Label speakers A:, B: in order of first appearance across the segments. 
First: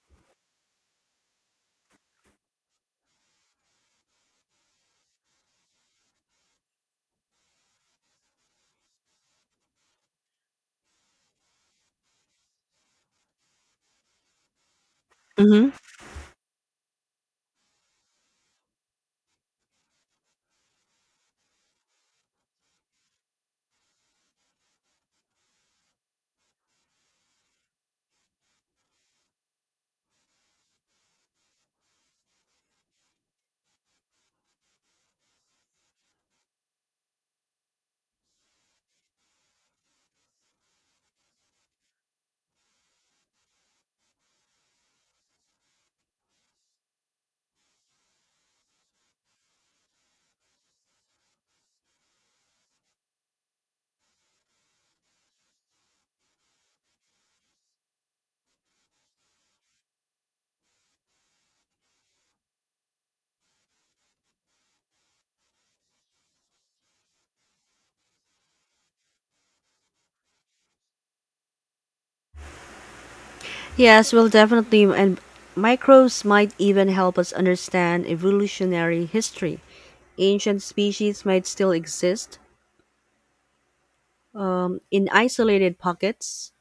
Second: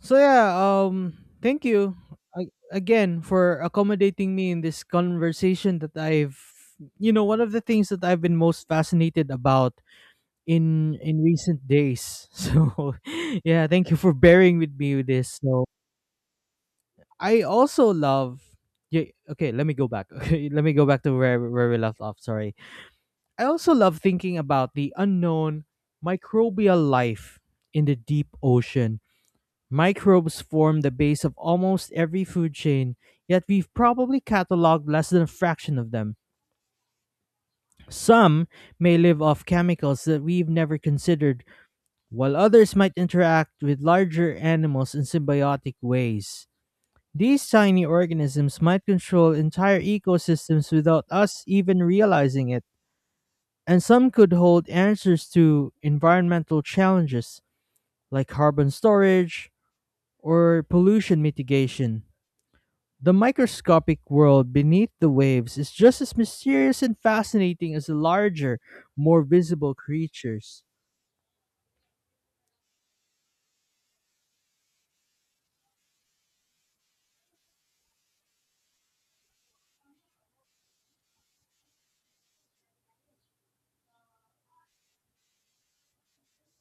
A: So thank you again for accommodating me in this conversation that I've one of the things that I've been most fascinated about in recent days. So yeah, thank you for bearing with me with this. So
B: Mm-hmm.
A: I also love yeah, okay, let me go back. Okay, let me go back to where we left off. Sorry. I also love thinking about the unknown microbial life in the deep ocean. Microbes form the base of almost every food chain, yet we've probably cataloged less than a fraction of them. Some may live off chemicals that we've never considered, while others might interact with larger animals in symbiotic ways. These tiny organisms might control entire ecosystems without us even realizing it, and some could hold answers to environmental challenges like carbon storage or pollution mitigation. The microscopic world beneath the waves is just as mysterious and fascinating as the larger, more visible creatures.
B: Yes, well, definitely. And microbes might even help us understand evolutionary history. Ancient species might still exist in isolated pockets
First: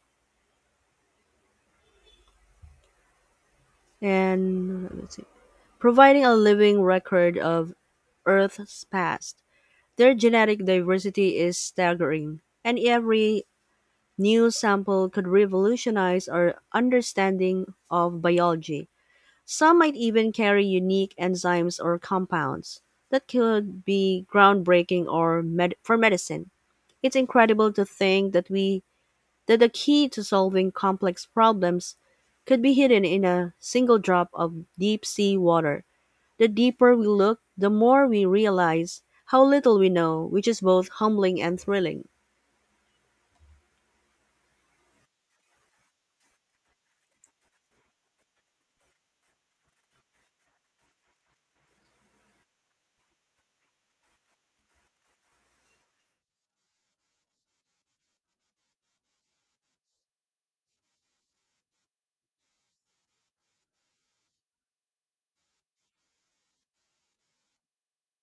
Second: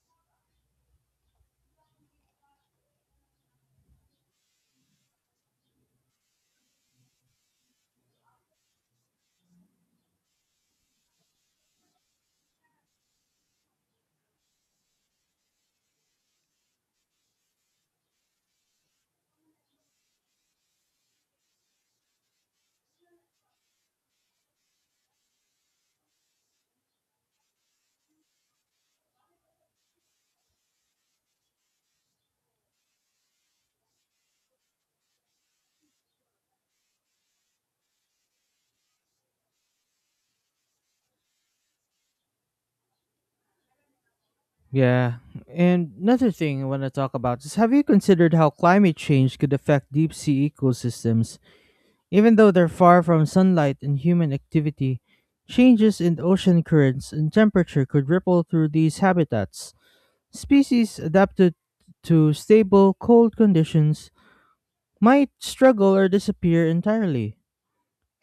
B: and let's see, providing a living record of Earth's past. Their genetic diversity is staggering, and every new sample could revolutionize our understanding of biology. Some might even carry unique enzymes or compounds that could be groundbreaking or for medicine. It's incredible to think that we that the key to solving complex problems could be hidden in a single drop of deep sea water. The deeper we look, the more we realize how little we know, which is both humbling and thrilling.
A: Yeah. And another thing I want to talk about is, have you considered how climate change could affect deep sea ecosystems? Even though they're far from sunlight and human activity, changes in ocean currents and temperature could ripple through these habitats. Species adapted to stable, cold conditions might struggle or disappear entirely.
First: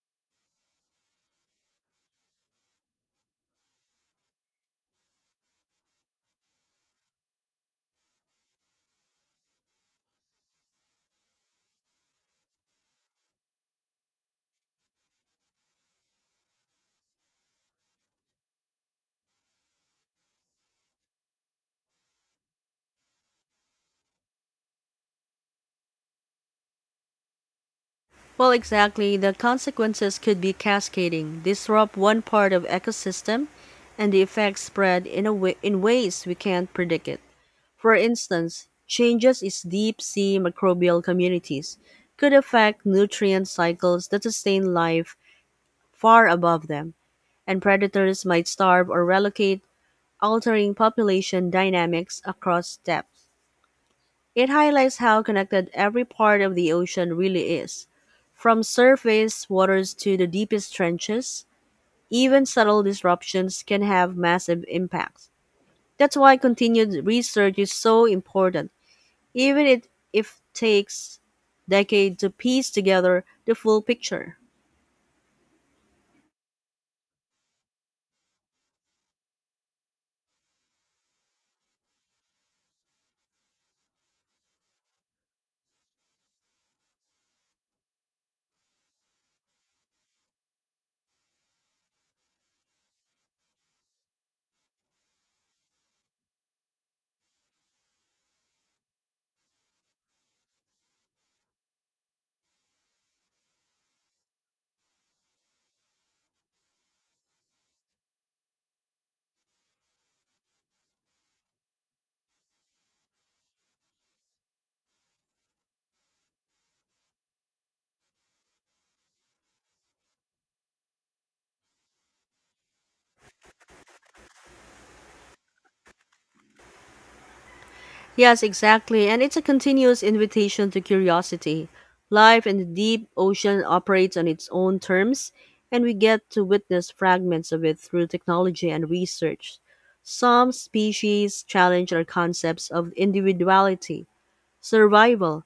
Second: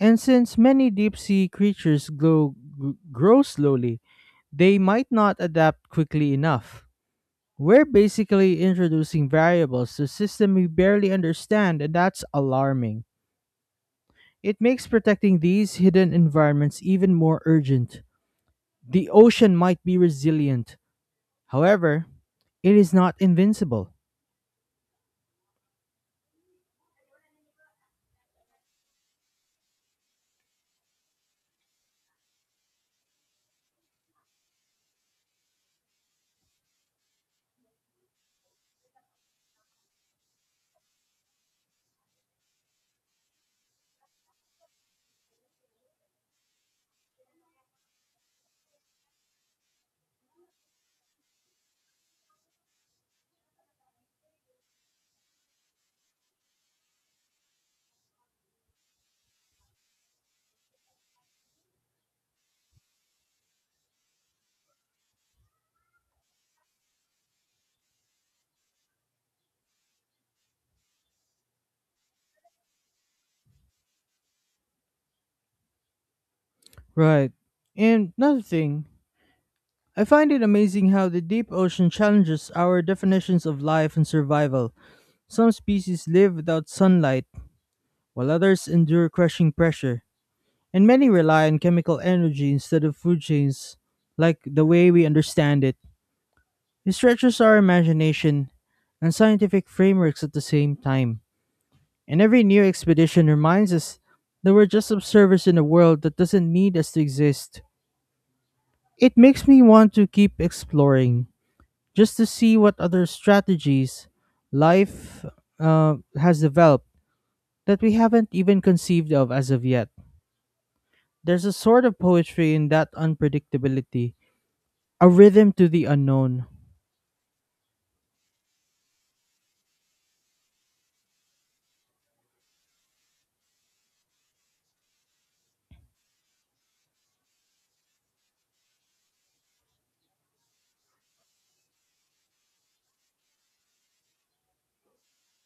A: And since many deep sea creatures grow slowly, they might not adapt quickly enough. We're basically introducing variables to a system we barely understand, and that's alarming. It makes protecting these hidden environments even more urgent. The ocean might be resilient, however, it is not invincible.
B: Well, exactly. The consequences could be cascading, disrupt one part of ecosystem, and the effects spread in ways we can't predict it. For instance, changes in deep sea microbial communities could affect nutrient cycles that sustain life far above them, and predators might starve or relocate, altering population dynamics across depth. It highlights how connected every part of the ocean really is, from surface waters to the deepest trenches. Even subtle disruptions can have massive impacts. That's why continued research is so important, even if it takes decades to piece together the full picture.
A: Right. And another thing, I find it amazing how the deep ocean challenges our definitions of life and survival. Some species live without sunlight, while others endure crushing pressure, and many rely on chemical energy instead of food chains, like the way we understand it. It stretches our imagination and scientific frameworks at the same time, and every new expedition reminds us that we're just observers in a world that doesn't need us to exist. It makes me want to keep exploring, just to see what other strategies life has developed that we haven't even conceived of as of yet. There's a sort of poetry in that unpredictability, a rhythm to the unknown.
B: Yes, exactly. And it's a continuous invitation to curiosity. Life in the deep ocean operates on its own terms, and we get to witness fragments of it through technology and research. Some species challenge our concepts of individuality, survival,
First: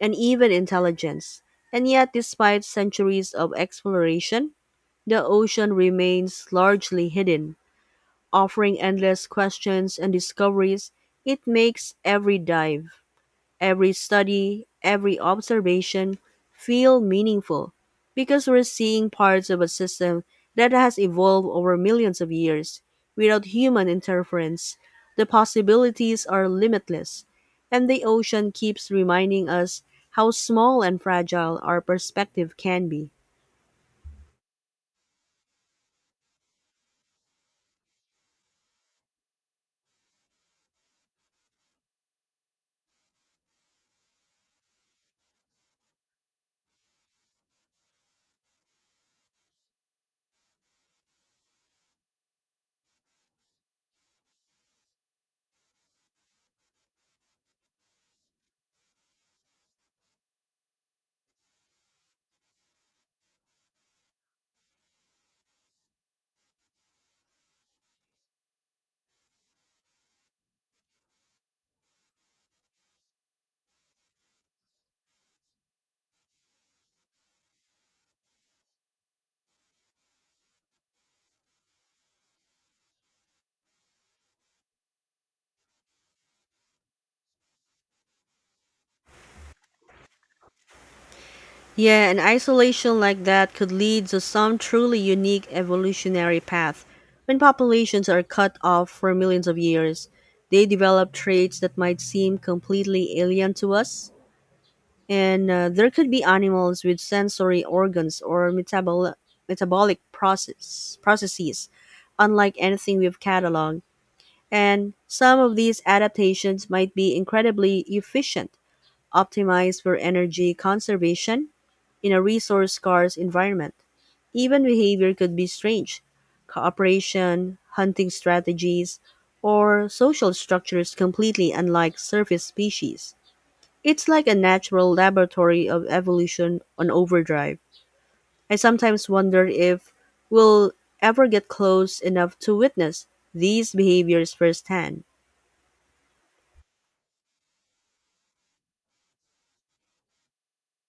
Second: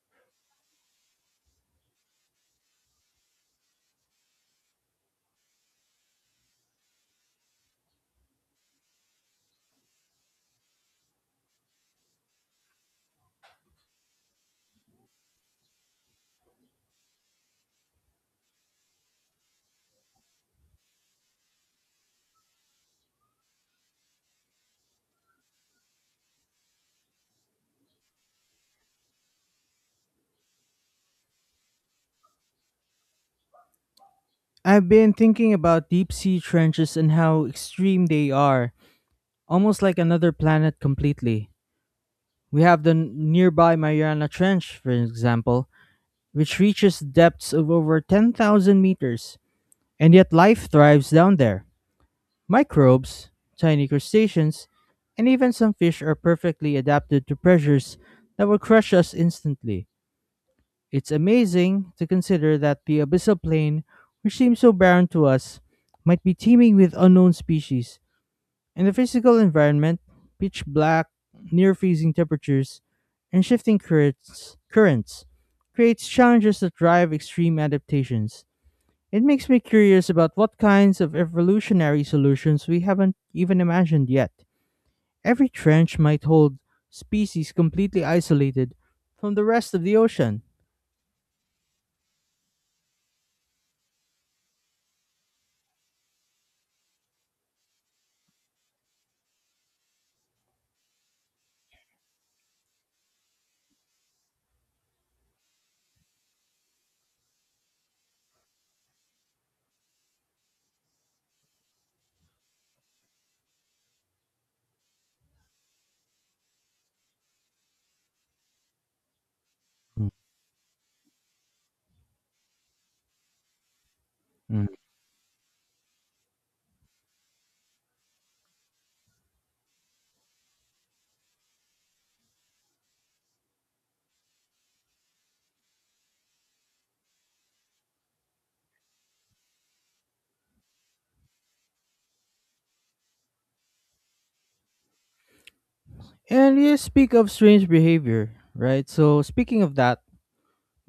B: and even intelligence. And yet, despite centuries of exploration, the ocean remains largely hidden, offering endless questions and discoveries. It makes every dive. Every study, every observation feel meaningful because we're seeing parts of a system that has evolved over millions of years without human interference. The possibilities are limitless, and the ocean keeps reminding us how small and fragile our perspective can be.
A: I've been thinking about deep sea trenches and how extreme they are, almost like another planet completely. We have the nearby Mariana Trench, for example, which reaches depths of over 10,000 meters, and yet life thrives down there. Microbes, tiny crustaceans, and even some fish are perfectly adapted to pressures that will crush us instantly. It's amazing to consider that the abyssal plain, which seems so barren to us, might be teeming with unknown species. And the physical environment, pitch black, near freezing temperatures, and shifting currents creates challenges that drive extreme adaptations. It makes me curious about what kinds of evolutionary solutions we haven't even imagined yet. Every trench might hold species completely isolated from the rest of the ocean.
B: Yeah, and isolation like that could lead to some truly unique evolutionary path. When populations are cut off for millions of years, they develop traits that might seem completely alien to us. And there could be animals with sensory organs or metabolic processes, unlike anything we've cataloged. And some of these adaptations might be incredibly efficient, optimized for
A: Mm,
B: energy conservation in a resource-scarce environment. Even
A: mm.
B: behavior could be strange. Cooperation, hunting strategies, or social structures completely unlike surface species. It's like a natural laboratory of evolution on overdrive. I sometimes wonder if we'll ever get close enough to witness these behaviors firsthand.
A: And you speak of strange behavior, right? So, speaking of that,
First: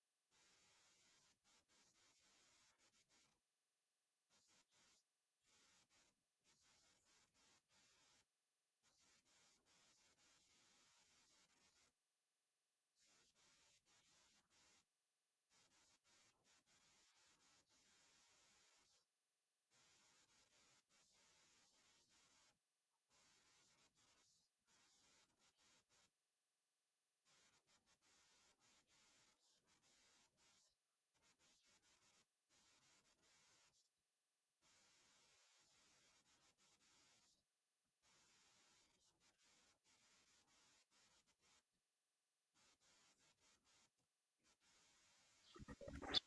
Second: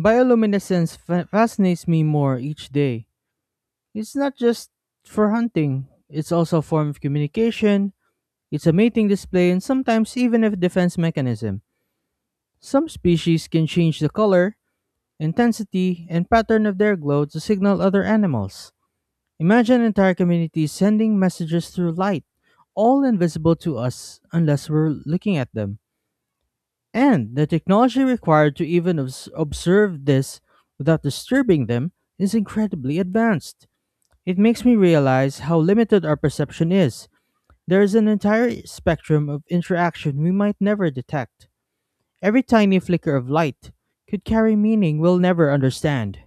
A: bioluminescence fascinates me more each day. It's not just for hunting, it's also a form of communication, it's a mating display, and sometimes even a defense mechanism. Some species can change the color, intensity, and pattern of their glow to signal other animals. Imagine entire communities sending messages through light, all invisible to us unless we're looking at them. And the technology required to even observe this without disturbing them is incredibly advanced. It makes me realize how limited our perception is. There is an entire spectrum of interaction we might never detect. Every tiny flicker of light could carry meaning we'll never understand.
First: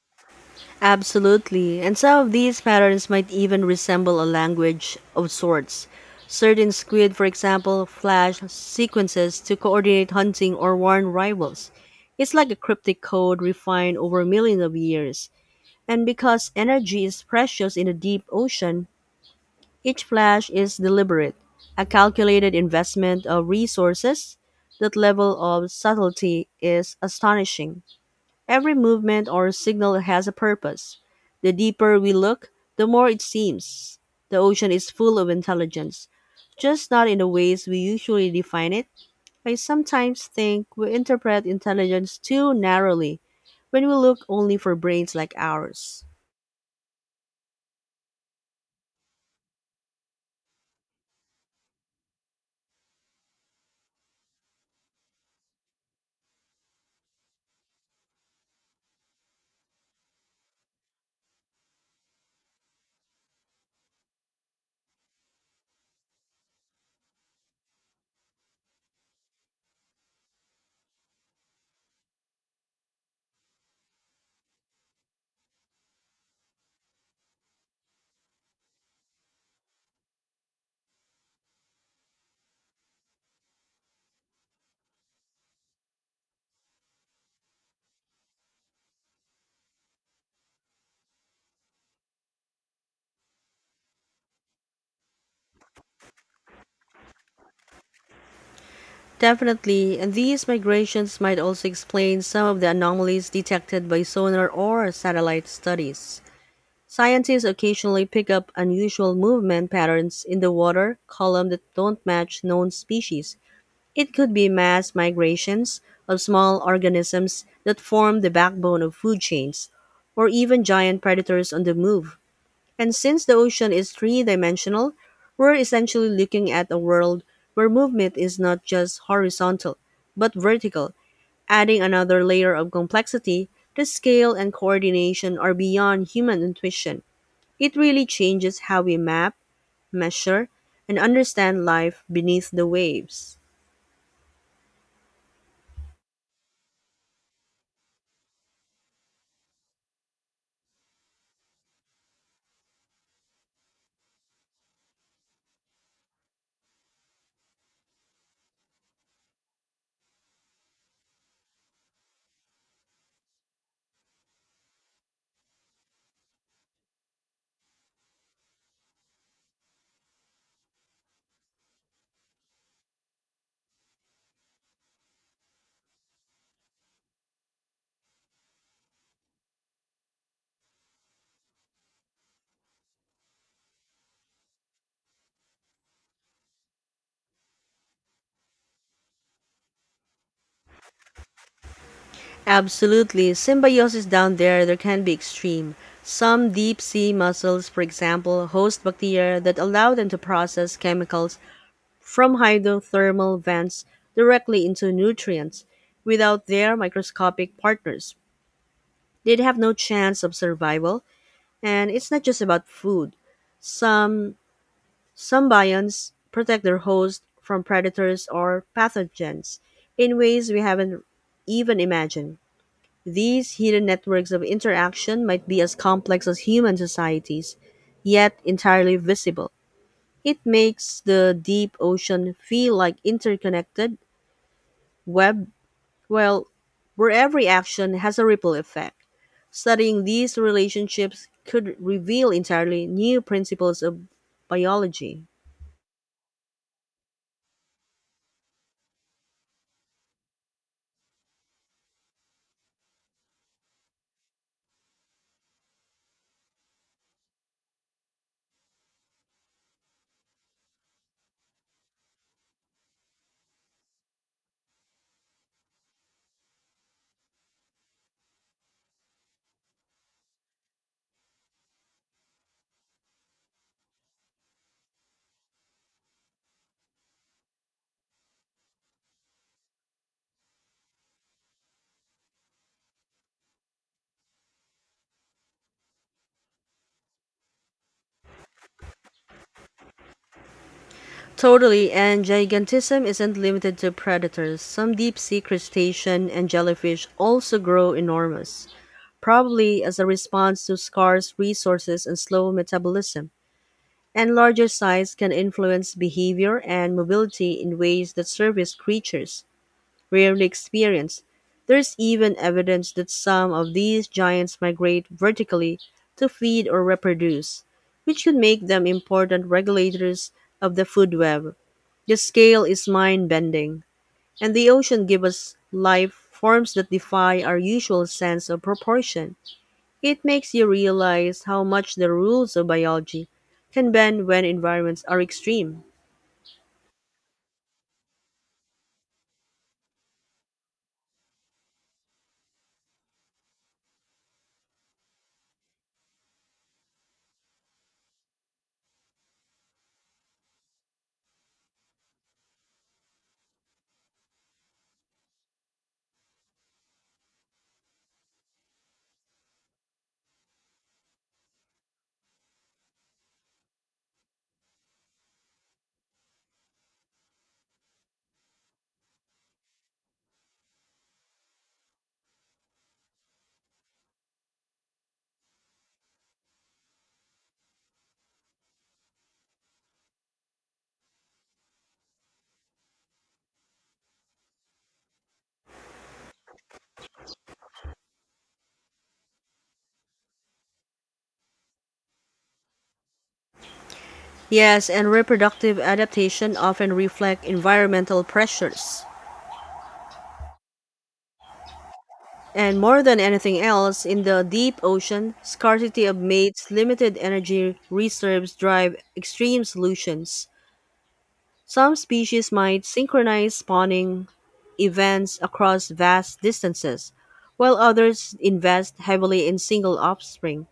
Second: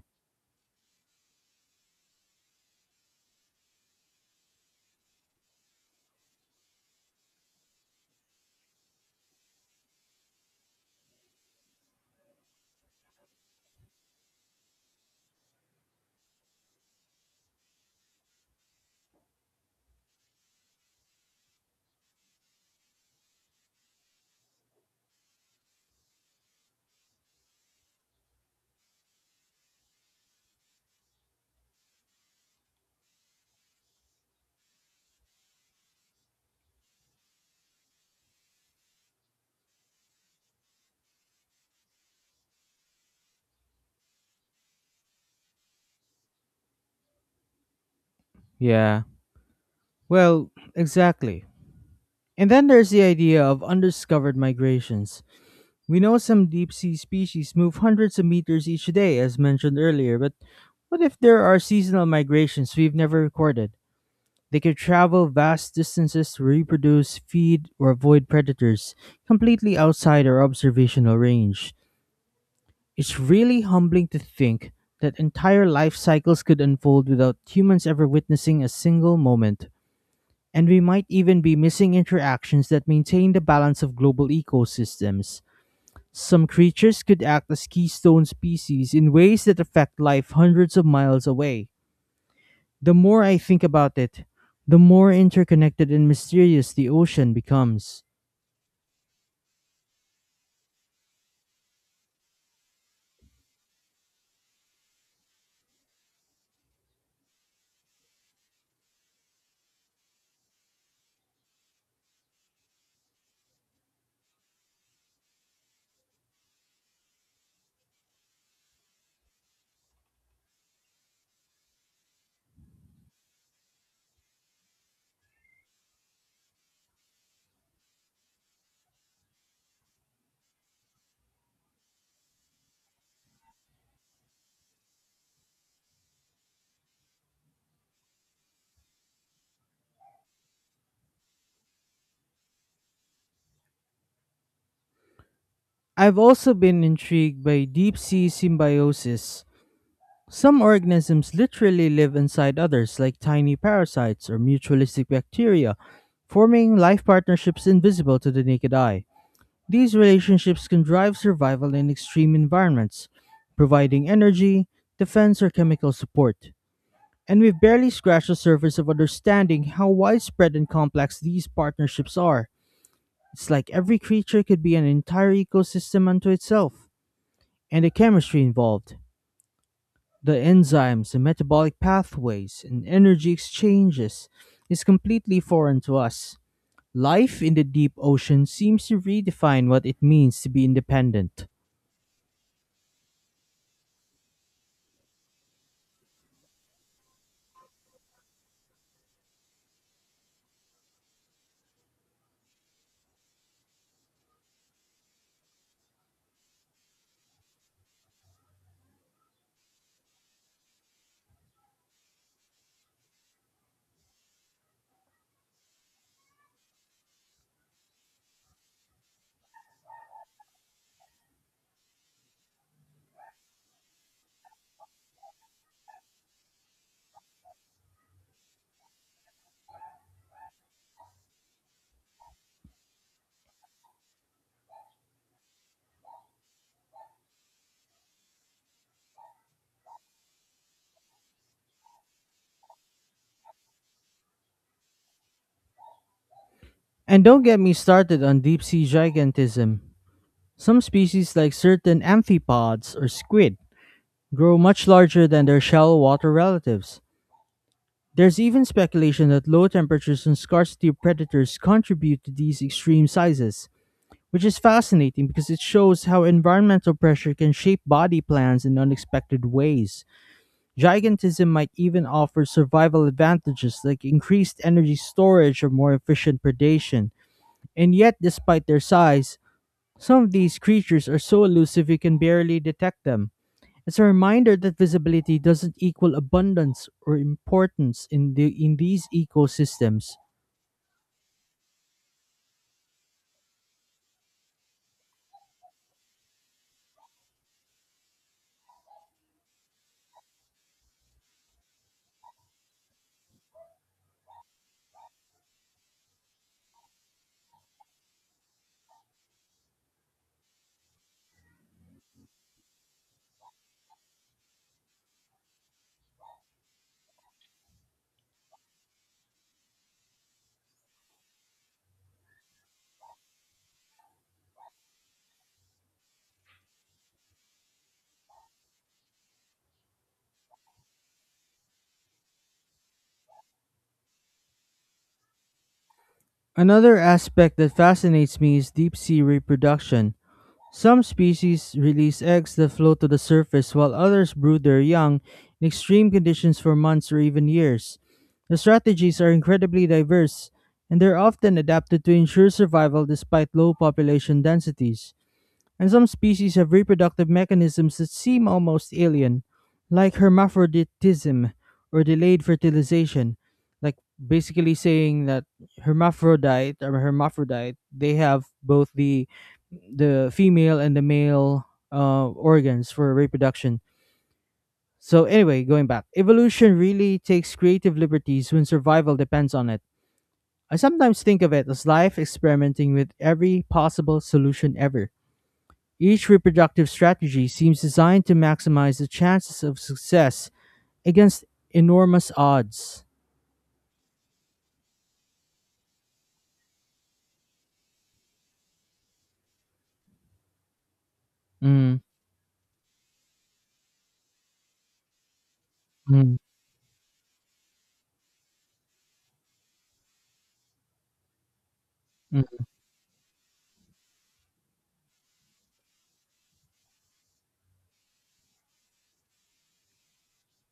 B: Absolutely. And some of these patterns might even resemble a language of sorts. Certain squid, for example, flash sequences to coordinate hunting or warn rivals. It's like a cryptic code refined over millions of years. And because energy is precious in the deep ocean, each flash is deliberate, a calculated investment of resources. That level of subtlety is astonishing. Every movement or signal has a purpose. The deeper we look, the more it seems. The ocean is full of intelligence, just not in the ways we usually define it. I sometimes think we interpret intelligence too narrowly when we look only for brains like ours.
A: Yeah. Well, exactly. And then there's the idea of undiscovered migrations. We know some deep sea species move hundreds of meters each day, as mentioned earlier, but what if there are seasonal migrations we've never recorded? They could travel vast distances to reproduce, feed, or avoid predators, completely outside our observational range. It's really humbling to think that entire life cycles could unfold without humans ever witnessing a single moment. And we might even be missing interactions that maintain the balance of global ecosystems. Some creatures could act as keystone species in ways that affect life hundreds of miles away. The more I think about it, the more interconnected and mysterious the ocean becomes.
B: Definitely, and these migrations might also explain some of the anomalies detected by sonar or satellite studies. Scientists occasionally pick up unusual movement patterns in the water column that don't match known species. It could be mass migrations of small organisms that form the backbone of food chains, or even giant predators on the move. And since the ocean is three dimensional, we're essentially looking at a world where movement is not just horizontal, but vertical, adding another layer of complexity. The scale and coordination are beyond human intuition. It really changes how we map, measure, and understand life beneath the waves.
A: I've also been intrigued by deep sea symbiosis. Some organisms literally live inside others, like tiny parasites or mutualistic bacteria, forming life partnerships invisible to the naked eye. These relationships can drive survival in extreme environments, providing energy, defense, or chemical support. And we've barely scratched the surface of understanding how widespread and complex these partnerships are. It's like every creature could be an entire ecosystem unto itself, and the chemistry involved, the enzymes, the metabolic pathways, and energy exchanges is completely foreign to us. Life in the deep ocean seems to redefine what it means to be independent.
B: Absolutely. Symbiosis down there, there can be extreme. Some deep sea mussels, for example, host bacteria that allow them to process chemicals from hydrothermal vents directly into nutrients. Without their microscopic partners, they'd have no chance of survival. And it's not just about food. Some Some bions protect their host from predators or pathogens in ways we haven't even imagined. These hidden networks of interaction might be as complex as human societies, yet entirely visible. It makes the deep ocean feel like interconnected web, well, where every action has a ripple effect. Studying these relationships could reveal entirely new principles of biology.
A: And don't get me started on deep sea gigantism. Some species, like certain amphipods or squid, grow much larger than their shallow water relatives. There's even speculation that low temperatures and scarcity of predators contribute to these extreme sizes, which is fascinating because it shows how environmental pressure can shape body plans in unexpected ways. Gigantism might even offer survival advantages like increased energy storage or more efficient predation. And yet, despite their size, some of these creatures are so elusive you can barely detect them. It's a reminder that visibility doesn't equal abundance or importance in these ecosystems.
B: Totally, and gigantism isn't limited to predators. Some deep sea crustacean and jellyfish also grow enormous, probably as a response to scarce resources and slow metabolism. And larger size can influence behavior and mobility in ways that surface creatures rarely experience. There's even evidence that some of these giants migrate vertically to feed or reproduce, which could make them important regulators of the food web. The scale is mind bending, and the ocean gives us life forms that defy our usual sense of proportion. It makes you realize how much the rules of biology can bend when environments are extreme.
A: Another aspect that fascinates me is deep sea reproduction. Some species release eggs that float to the surface, while others brood their young in extreme conditions for months or even years. The strategies are incredibly diverse, and they're often adapted to ensure survival despite low population densities, and some species have reproductive mechanisms that seem almost alien, like hermaphroditism or delayed fertilization. Like basically saying that hermaphrodite or hermaphrodite, they have both the female and the male organs for reproduction. So anyway, going back, evolution really takes creative liberties when survival depends on it. I sometimes think of it as life experimenting with every possible solution ever. Each reproductive strategy seems designed to maximize the chances of success against enormous odds.
B: Yes, and reproductive adaptation often reflect environmental pressures.
A: Mm,
B: And more than anything else, in the deep ocean, scarcity of
A: mm,
B: mates, limited energy reserves drive extreme solutions. Some
A: mm.
B: species might synchronize spawning events across vast distances, while others invest heavily in single offspring,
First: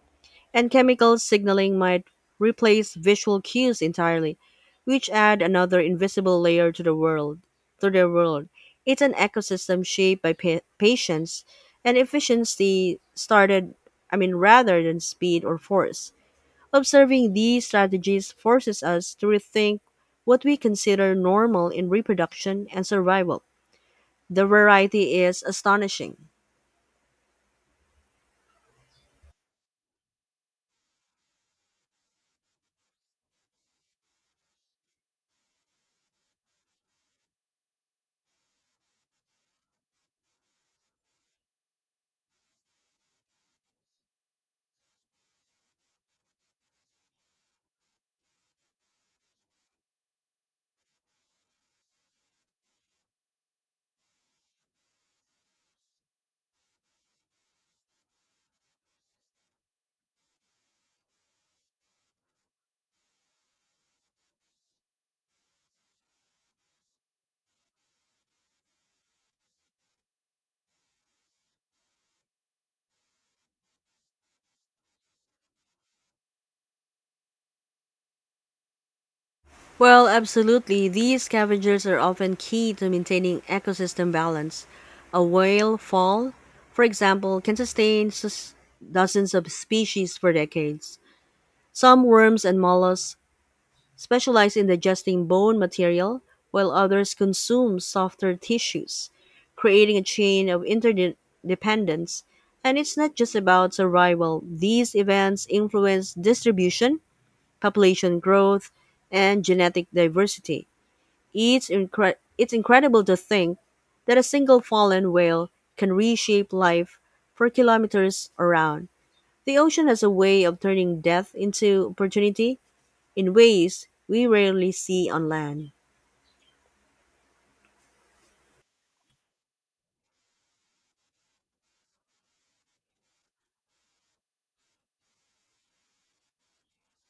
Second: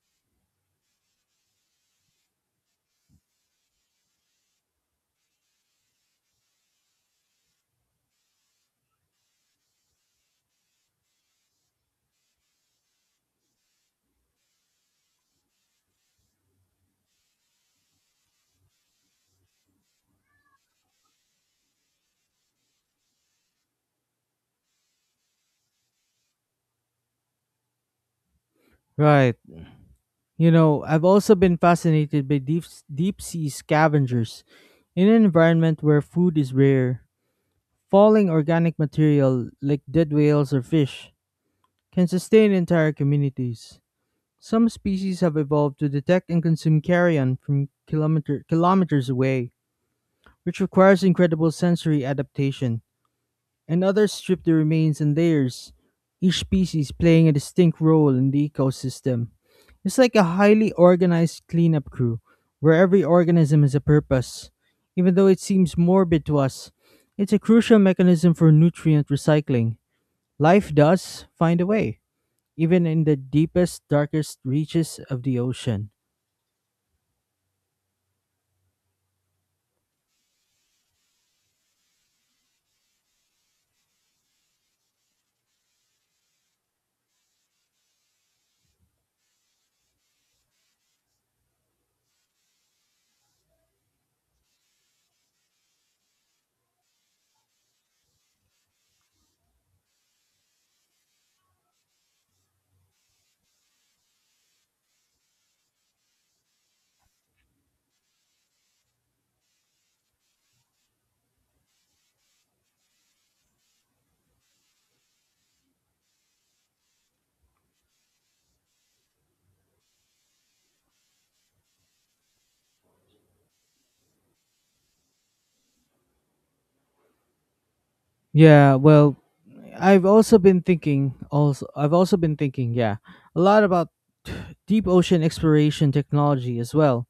B: and chemical signaling might replace visual cues entirely, which add another invisible layer to the world. To their world, it's an ecosystem shaped by patience and efficiency started I mean rather than speed or force. Observing these strategies forces us to rethink what we consider normal in reproduction and survival. The variety is astonishing.
A: Right. You know, I've also been fascinated by deep sea scavengers. In an environment where food is rare, falling organic material like dead whales or fish can sustain entire communities. Some species have evolved to detect and consume carrion from kilometers away, which requires incredible sensory adaptation, and others strip the remains in layers, each species playing a distinct role in the ecosystem. It's like a highly organized cleanup crew, where every organism has a purpose. Even though it seems morbid to us, it's a crucial mechanism for nutrient recycling. Life does find a way, even in the deepest, darkest reaches of the ocean.
B: Well, absolutely. These scavengers are often key to maintaining ecosystem balance. A whale fall, for example, can sustain dozens of species for decades. Some worms and mollusks specialize in digesting bone material, while others consume softer tissues, creating a chain of interdependence. And it's not just about survival, these events influence distribution population growth, and genetic diversity. It's incredible to think that a single fallen whale can reshape life for kilometers around. The ocean has a way of turning death into opportunity in ways we rarely see on land.
A: Yeah, well, I've also been thinking, yeah, a lot about deep ocean exploration technology as well.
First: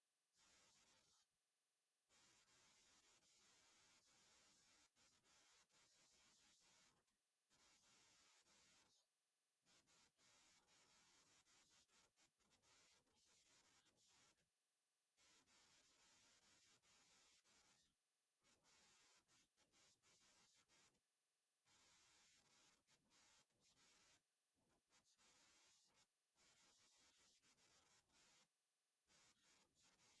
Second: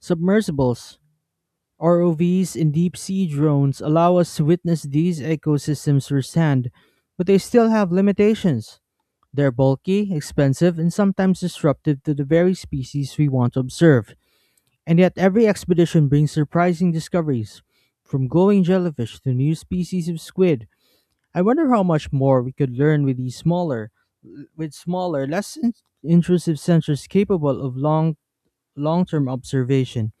A: Submersibles, ROVs and deep sea drones allow us to witness these ecosystems firsthand, but they still have limitations. They're bulky, expensive, and sometimes disruptive to the very species we want to observe. And yet, every expedition brings surprising discoveries, from glowing jellyfish to new species of squid. I wonder how much more we could learn with with smaller, intrusive sensors capable of long-term observation.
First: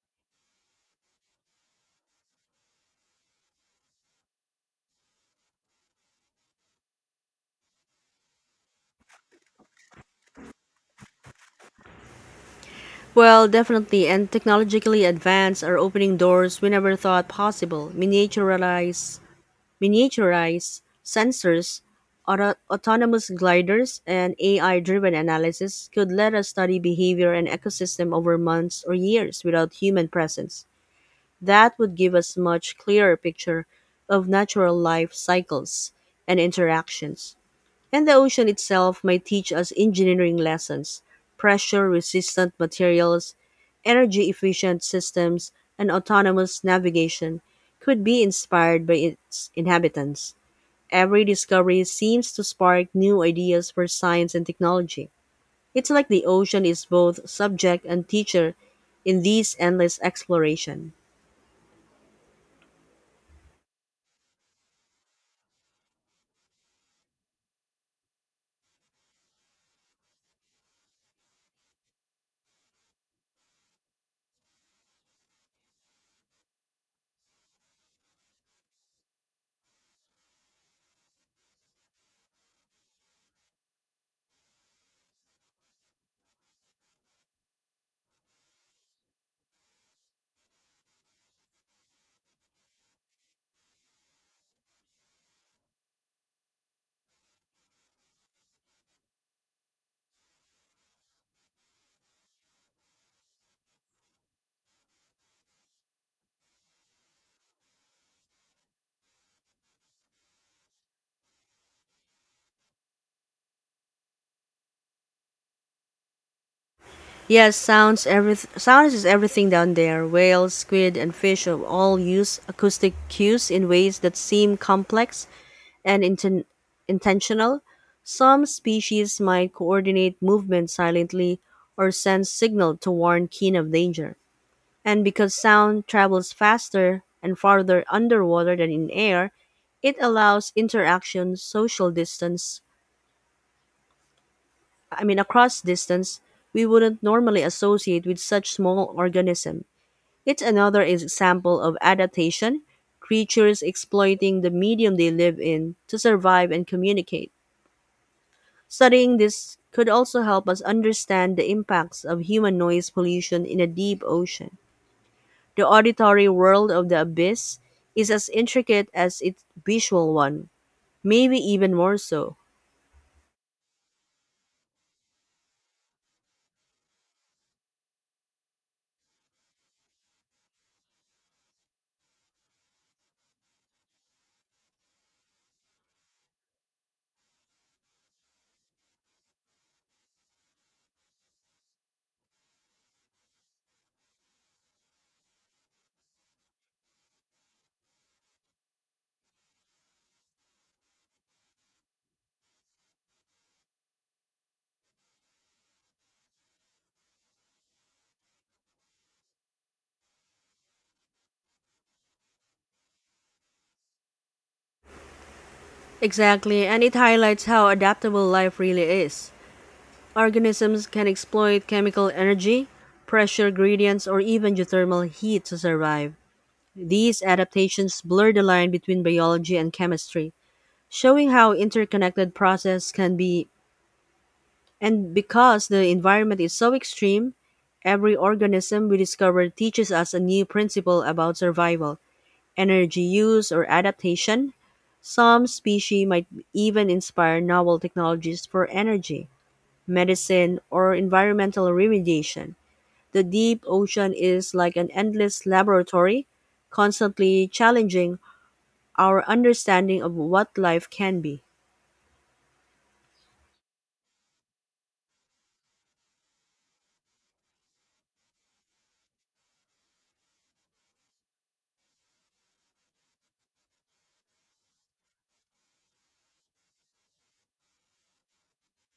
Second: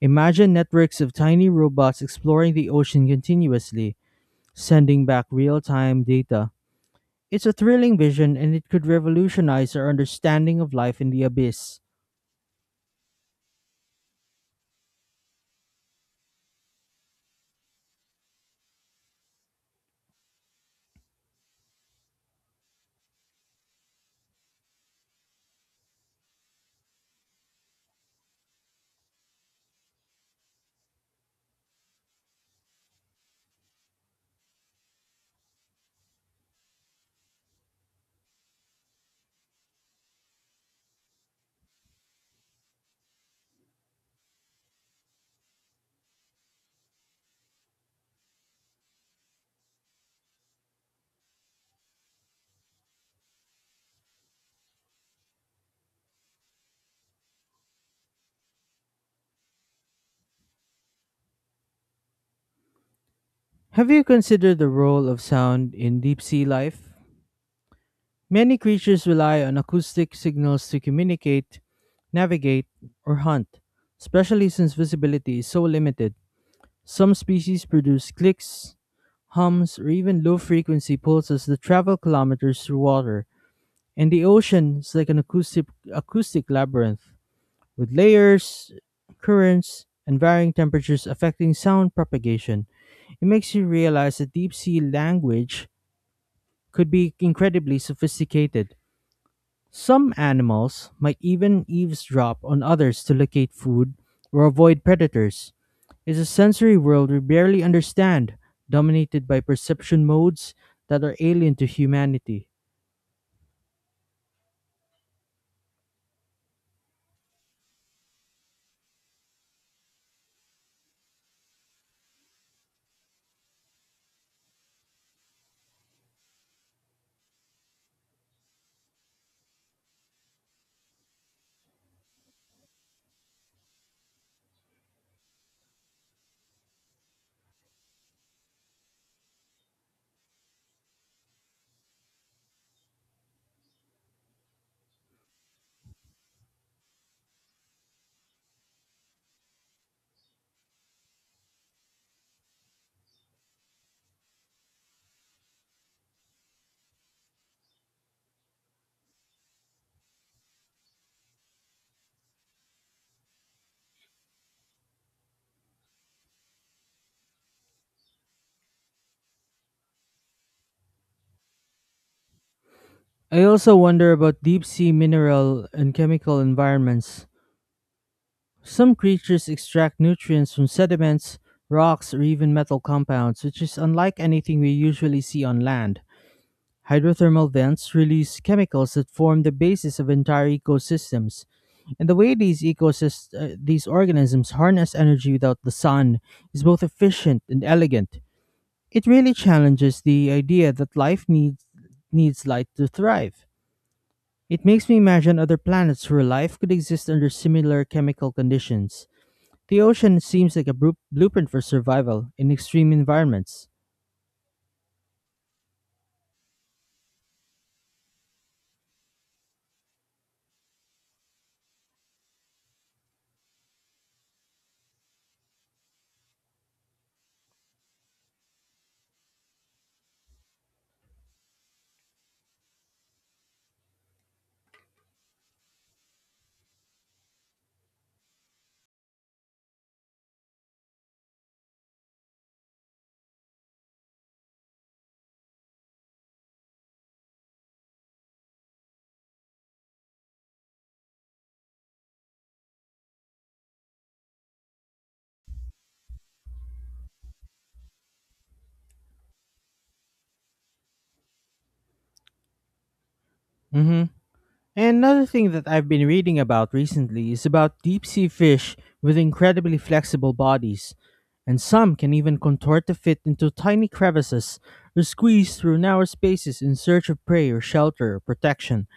A: Imagine networks of tiny robots exploring the ocean continuously, sending back real-time data. It's a thrilling vision and it could revolutionize our understanding of life in the abyss.
B: Well, definitely, and technologically advanced are opening doors we never thought possible. Miniaturized sensors, autonomous gliders, and AI driven analysis could let us study behavior and ecosystem over months or years without human presence. That would give us much clearer picture of natural life cycles and interactions. And the ocean itself might teach us engineering lessons, pressure resistant materials, energy efficient systems, and autonomous navigation could be inspired by its inhabitants. Every discovery seems to spark new ideas for science and technology. It's like the ocean is both subject and teacher in these endless exploration.
A: Have you considered the role of sound in deep sea life? Many creatures rely on acoustic signals to communicate, navigate, or hunt, especially since visibility is so limited. Some species produce clicks, hums, or even low frequency pulses that travel kilometers through water, and the ocean is like an acoustic labyrinth, with layers, currents, and varying temperatures affecting sound propagation. It makes you realize that deep sea language could be incredibly sophisticated. Some animals might even eavesdrop on others to locate food or avoid predators. It's a sensory world we barely understand, dominated by perception modes that are alien to humanity.
B: Yes, sounds every sounds is everything down there. Whales, squid, and fish of all use acoustic cues in ways that seem complex and intentional. Some species might coordinate movement silently or send signal to warn kin of danger. And because sound travels faster and farther underwater than in air, it allows interaction, social distance, I mean, across distance we wouldn't normally associate with such small organism. It's another example of adaptation, creatures exploiting the medium they live in to survive and communicate. Studying this could also help us understand the impacts of human noise pollution in a deep ocean. The auditory world of The Abyss is as intricate as its visual one, maybe even more so.
A: I also wonder about deep sea mineral and chemical environments. Some creatures extract nutrients from sediments, rocks, or even metal compounds, which is unlike anything we usually see on land. Hydrothermal vents release chemicals that form the basis of entire ecosystems. And the way these organisms harness energy without the sun is both efficient and elegant. It really challenges the idea that life needs light to thrive. It makes me imagine other planets where life could exist under similar chemical conditions. The ocean seems like a blueprint for survival in extreme environments.
B: Exactly, and it highlights how adaptable life really is. Organisms can exploit chemical energy, pressure gradients, or even geothermal heat to survive. These adaptations blur the line between biology and chemistry, showing how interconnected processes can be. And because the environment is so extreme, every organism we discover teaches us a new principle about survival, energy use, or adaptation. Some species might even inspire novel technologies for energy, medicine, or environmental remediation. The deep ocean is like an endless laboratory, constantly challenging our understanding of what life can be.
A: Mm-hmm. And another thing that I've been reading about recently is about deep sea fish with incredibly flexible bodies, and some can even contort to fit into tiny crevices or squeeze through narrow spaces in search of prey or shelter or protection,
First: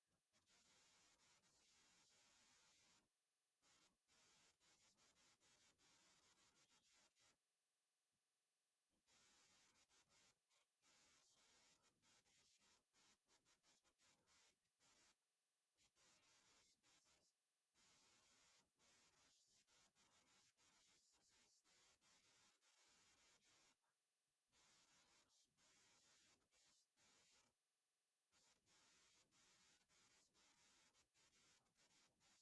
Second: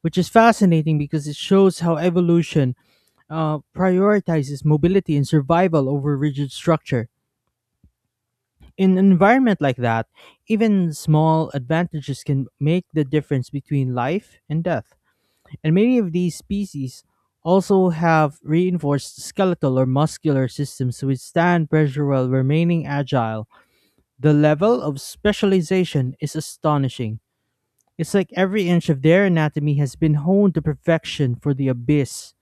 A: which is fascinating because it shows how evolution prioritizes mobility and survival over rigid structure. In an environment like that, even small advantages can make the difference between life and death, and many of these species also have reinforced skeletal or muscular systems to withstand pressure while remaining agile. The level of specialization is astonishing. It's like every inch of their anatomy has been honed to perfection for the abyss.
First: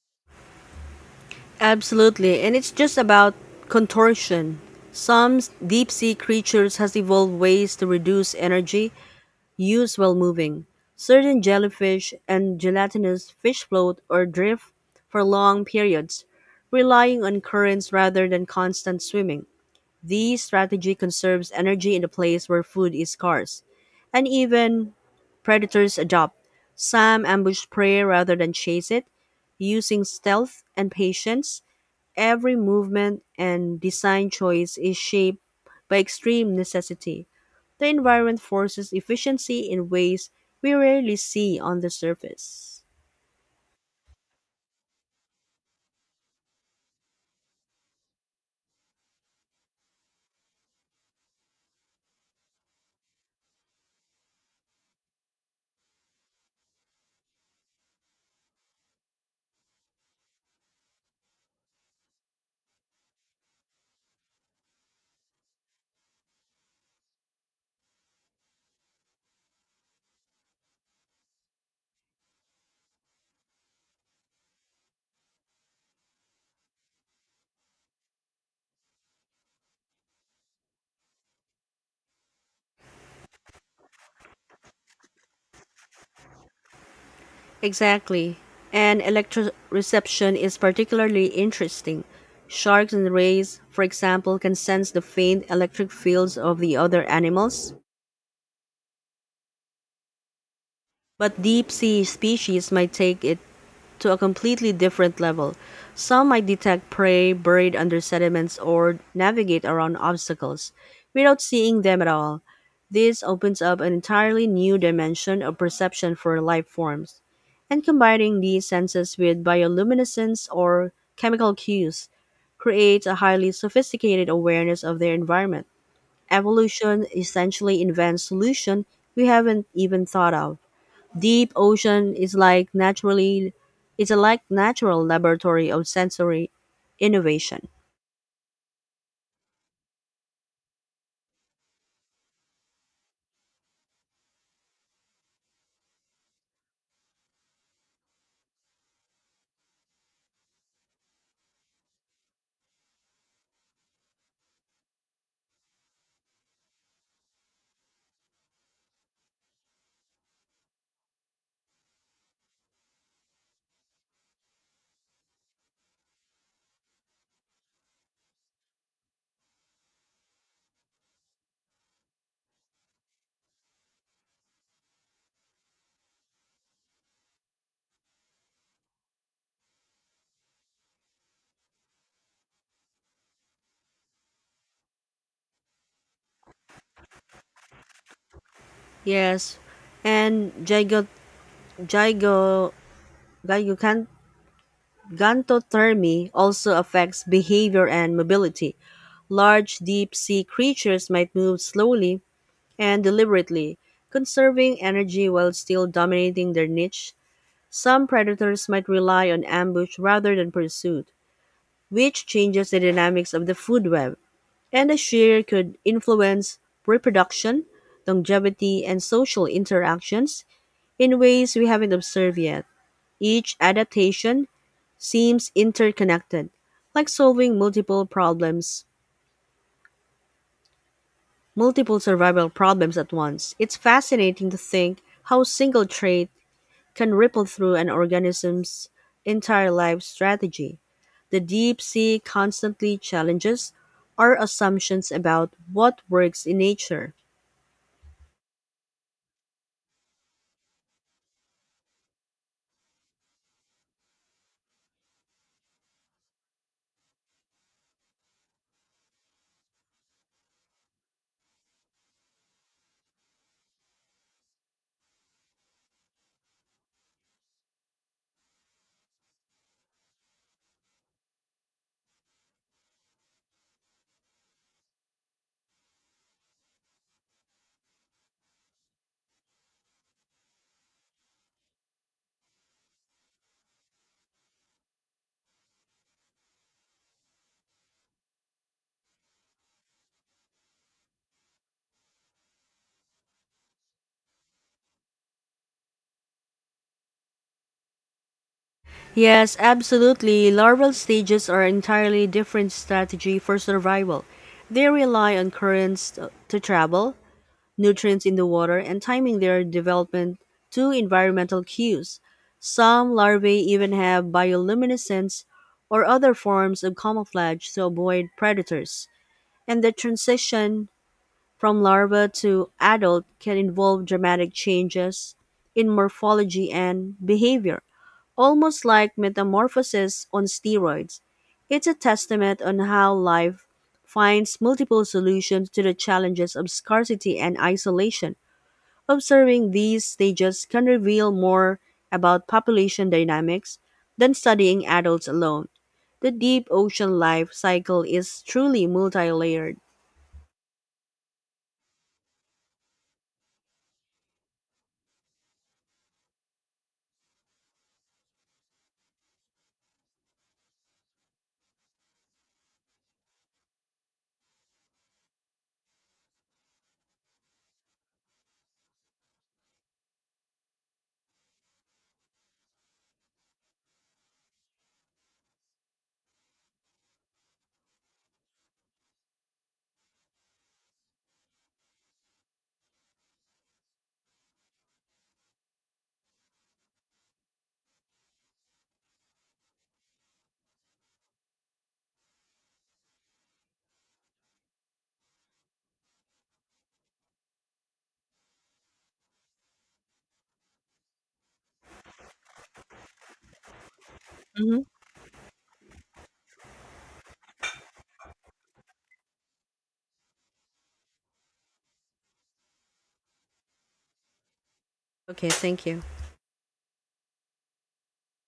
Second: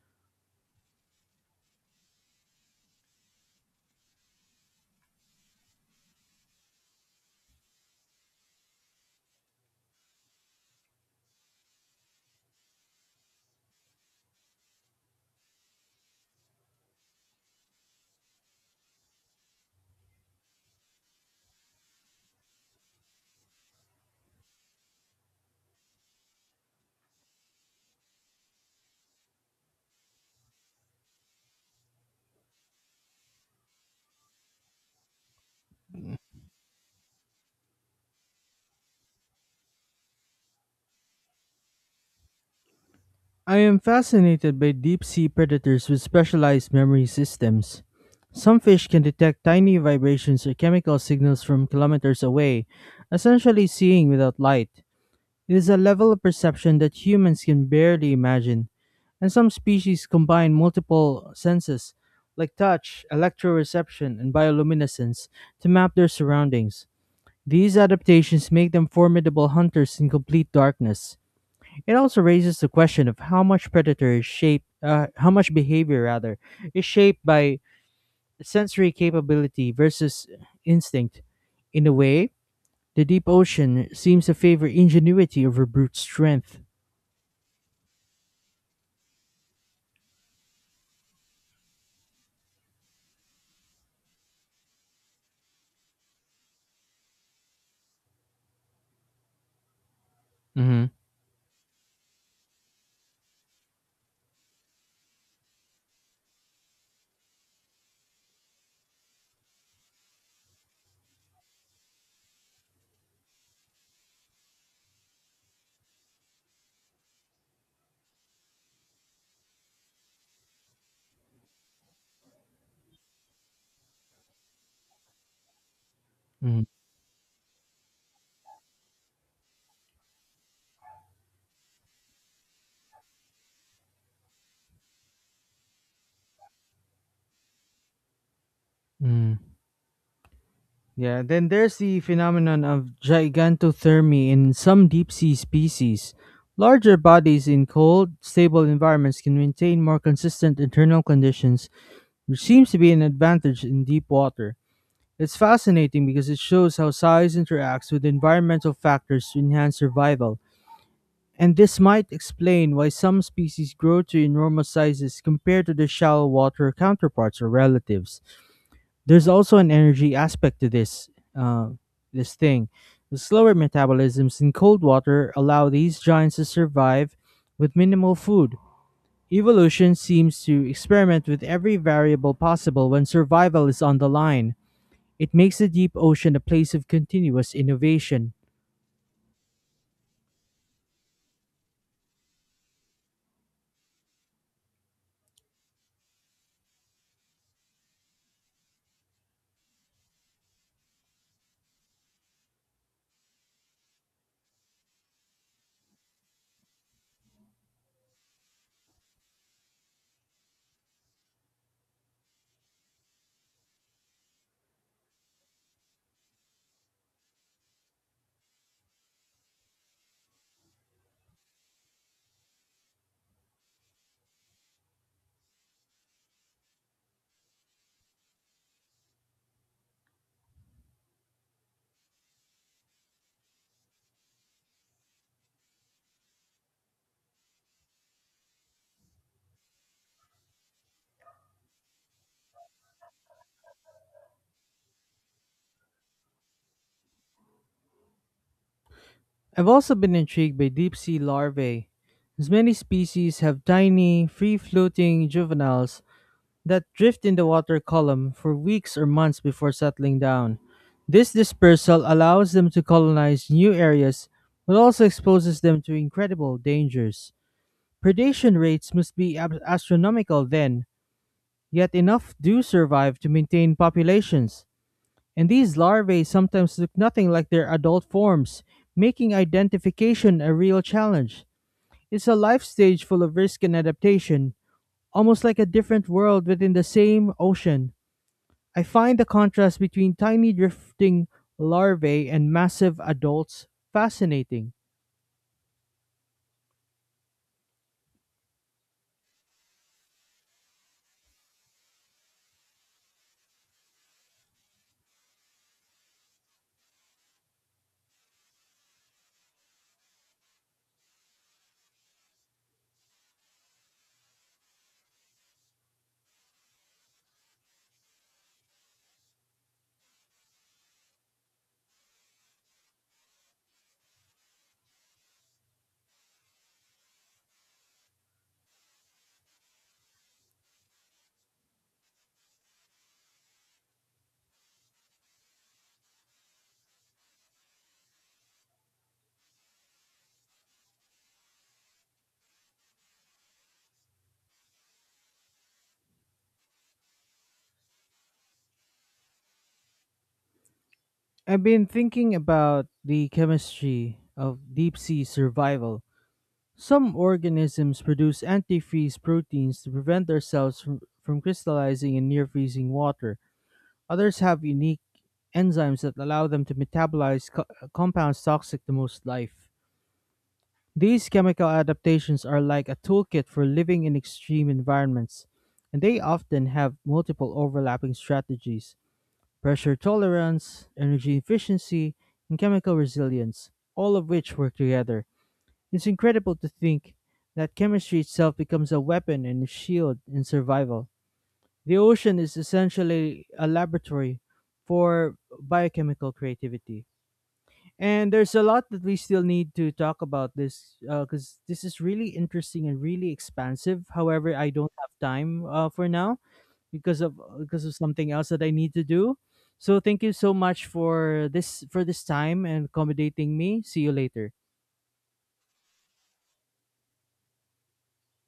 B: Absolutely, and it's just about contortion. Some deep sea creatures has evolved ways to reduce energy use while moving. Certain jellyfish and gelatinous fish float or drift for long periods, relying on currents rather than constant swimming. This strategy conserves energy in a place where food is scarce, and even predators adopt. Some ambush prey rather than chase it, using stealth and patience. Every movement and design choice is shaped by extreme necessity. The environment forces efficiency in ways we rarely see on the surface.
A: I am fascinated by deep sea predators with specialized memory systems. Some fish can detect tiny vibrations or chemical signals from kilometers away, essentially seeing without light. It is a level of perception that humans can barely imagine, and some species combine multiple senses, like touch, electroreception, and bioluminescence, to map their surroundings. These adaptations make them formidable hunters in complete darkness. It also raises the question of how much predator is shaped, how much behavior rather is shaped by sensory capability versus instinct. In a way, the deep ocean seems to favor ingenuity over brute strength.
B: Exactly. And electroreception is particularly interesting. Sharks and rays, for example, can sense the faint electric fields of the other animals,
A: Mhm,
B: but deep sea species might take it to a completely different level. Some might detect prey buried under sediments or navigate around obstacles without seeing them at all. This opens up an entirely new dimension of perception for life forms. And combining these senses with bioluminescence or chemical cues creates a highly sophisticated awareness of their environment.
A: mm,
B: Evolution essentially invents solutions we haven't even thought of. Deep Ocean is like naturally it's a like natural laboratory of sensory innovation.
A: mm. Yeah, then there's the phenomenon of gigantothermy in some deep sea species. Larger bodies in cold, stable environments can maintain more consistent internal conditions, which seems to be an advantage in deep water. It's fascinating because it shows how size interacts with environmental factors to enhance survival. And this might explain why some species grow to enormous sizes compared to their shallow water counterparts or relatives. There's also an energy aspect to uh, this thing. The slower metabolisms in cold water allow these giants to survive with minimal food. Evolution seems to experiment with every variable possible when survival is on the line. It makes the deep ocean a place of continuous innovation.
B: Yes. And gygo, gygocan- gigantothermy also affects behavior and mobility. Large deep sea creatures might move slowly and deliberately, conserving energy while still dominating their niche. Some predators might rely on ambush rather than pursuit, which changes the dynamics of the food web. And the shear could influence reproduction, longevity, and social interactions in ways we haven't observed yet. Each adaptation seems interconnected, like solving multiple survival problems at once. It's fascinating to think how a single trait can ripple through an organism's entire life strategy. The deep sea constantly challenges our assumptions about what works in nature.
A: I've also been intrigued by deep sea larvae. As many species have tiny, free floating juveniles that drift in the water column for weeks or months before settling down. This dispersal allows them to colonize new areas but also exposes them to incredible dangers. Predation rates must be astronomical then, yet enough do survive to maintain populations. And these larvae sometimes look nothing like their adult forms, making identification a real challenge. It's a life stage full of risk and adaptation, almost like a different world within the same ocean. I find the contrast between tiny drifting larvae and massive adults fascinating.
B: Yes, absolutely. Larval stages are entirely different strategy for survival. They rely on currents to travel, nutrients in the water, and timing their development to environmental cues. Some larvae even have bioluminescence or other forms of camouflage to avoid predators. And the transition from larva to adult can involve dramatic changes in morphology and behavior. Almost like metamorphosis on steroids, it's a testament on how life finds multiple solutions to the challenges of scarcity and isolation. Observing these stages can reveal more about population dynamics than studying adults alone. The deep ocean life cycle is truly multi layered.
A: I've been thinking about the chemistry of deep sea survival. Some organisms produce antifreeze proteins to prevent their cells from crystallizing in near freezing water. Others have unique enzymes that allow them to metabolize compounds toxic to most life. These chemical adaptations are like a toolkit for living in extreme environments, and they often have multiple overlapping strategies: pressure tolerance, energy efficiency, and chemical resilience, all of which work together. It's incredible to think that chemistry itself becomes a weapon and a shield in survival. The ocean is essentially a laboratory for biochemical creativity. And there's a lot that we still need to talk about this because this is really interesting and really expansive. However, I don't have time for now because of because of something else that I need to do. So thank you so much for this time and accommodating me. See you later.
B: Okay, thank you.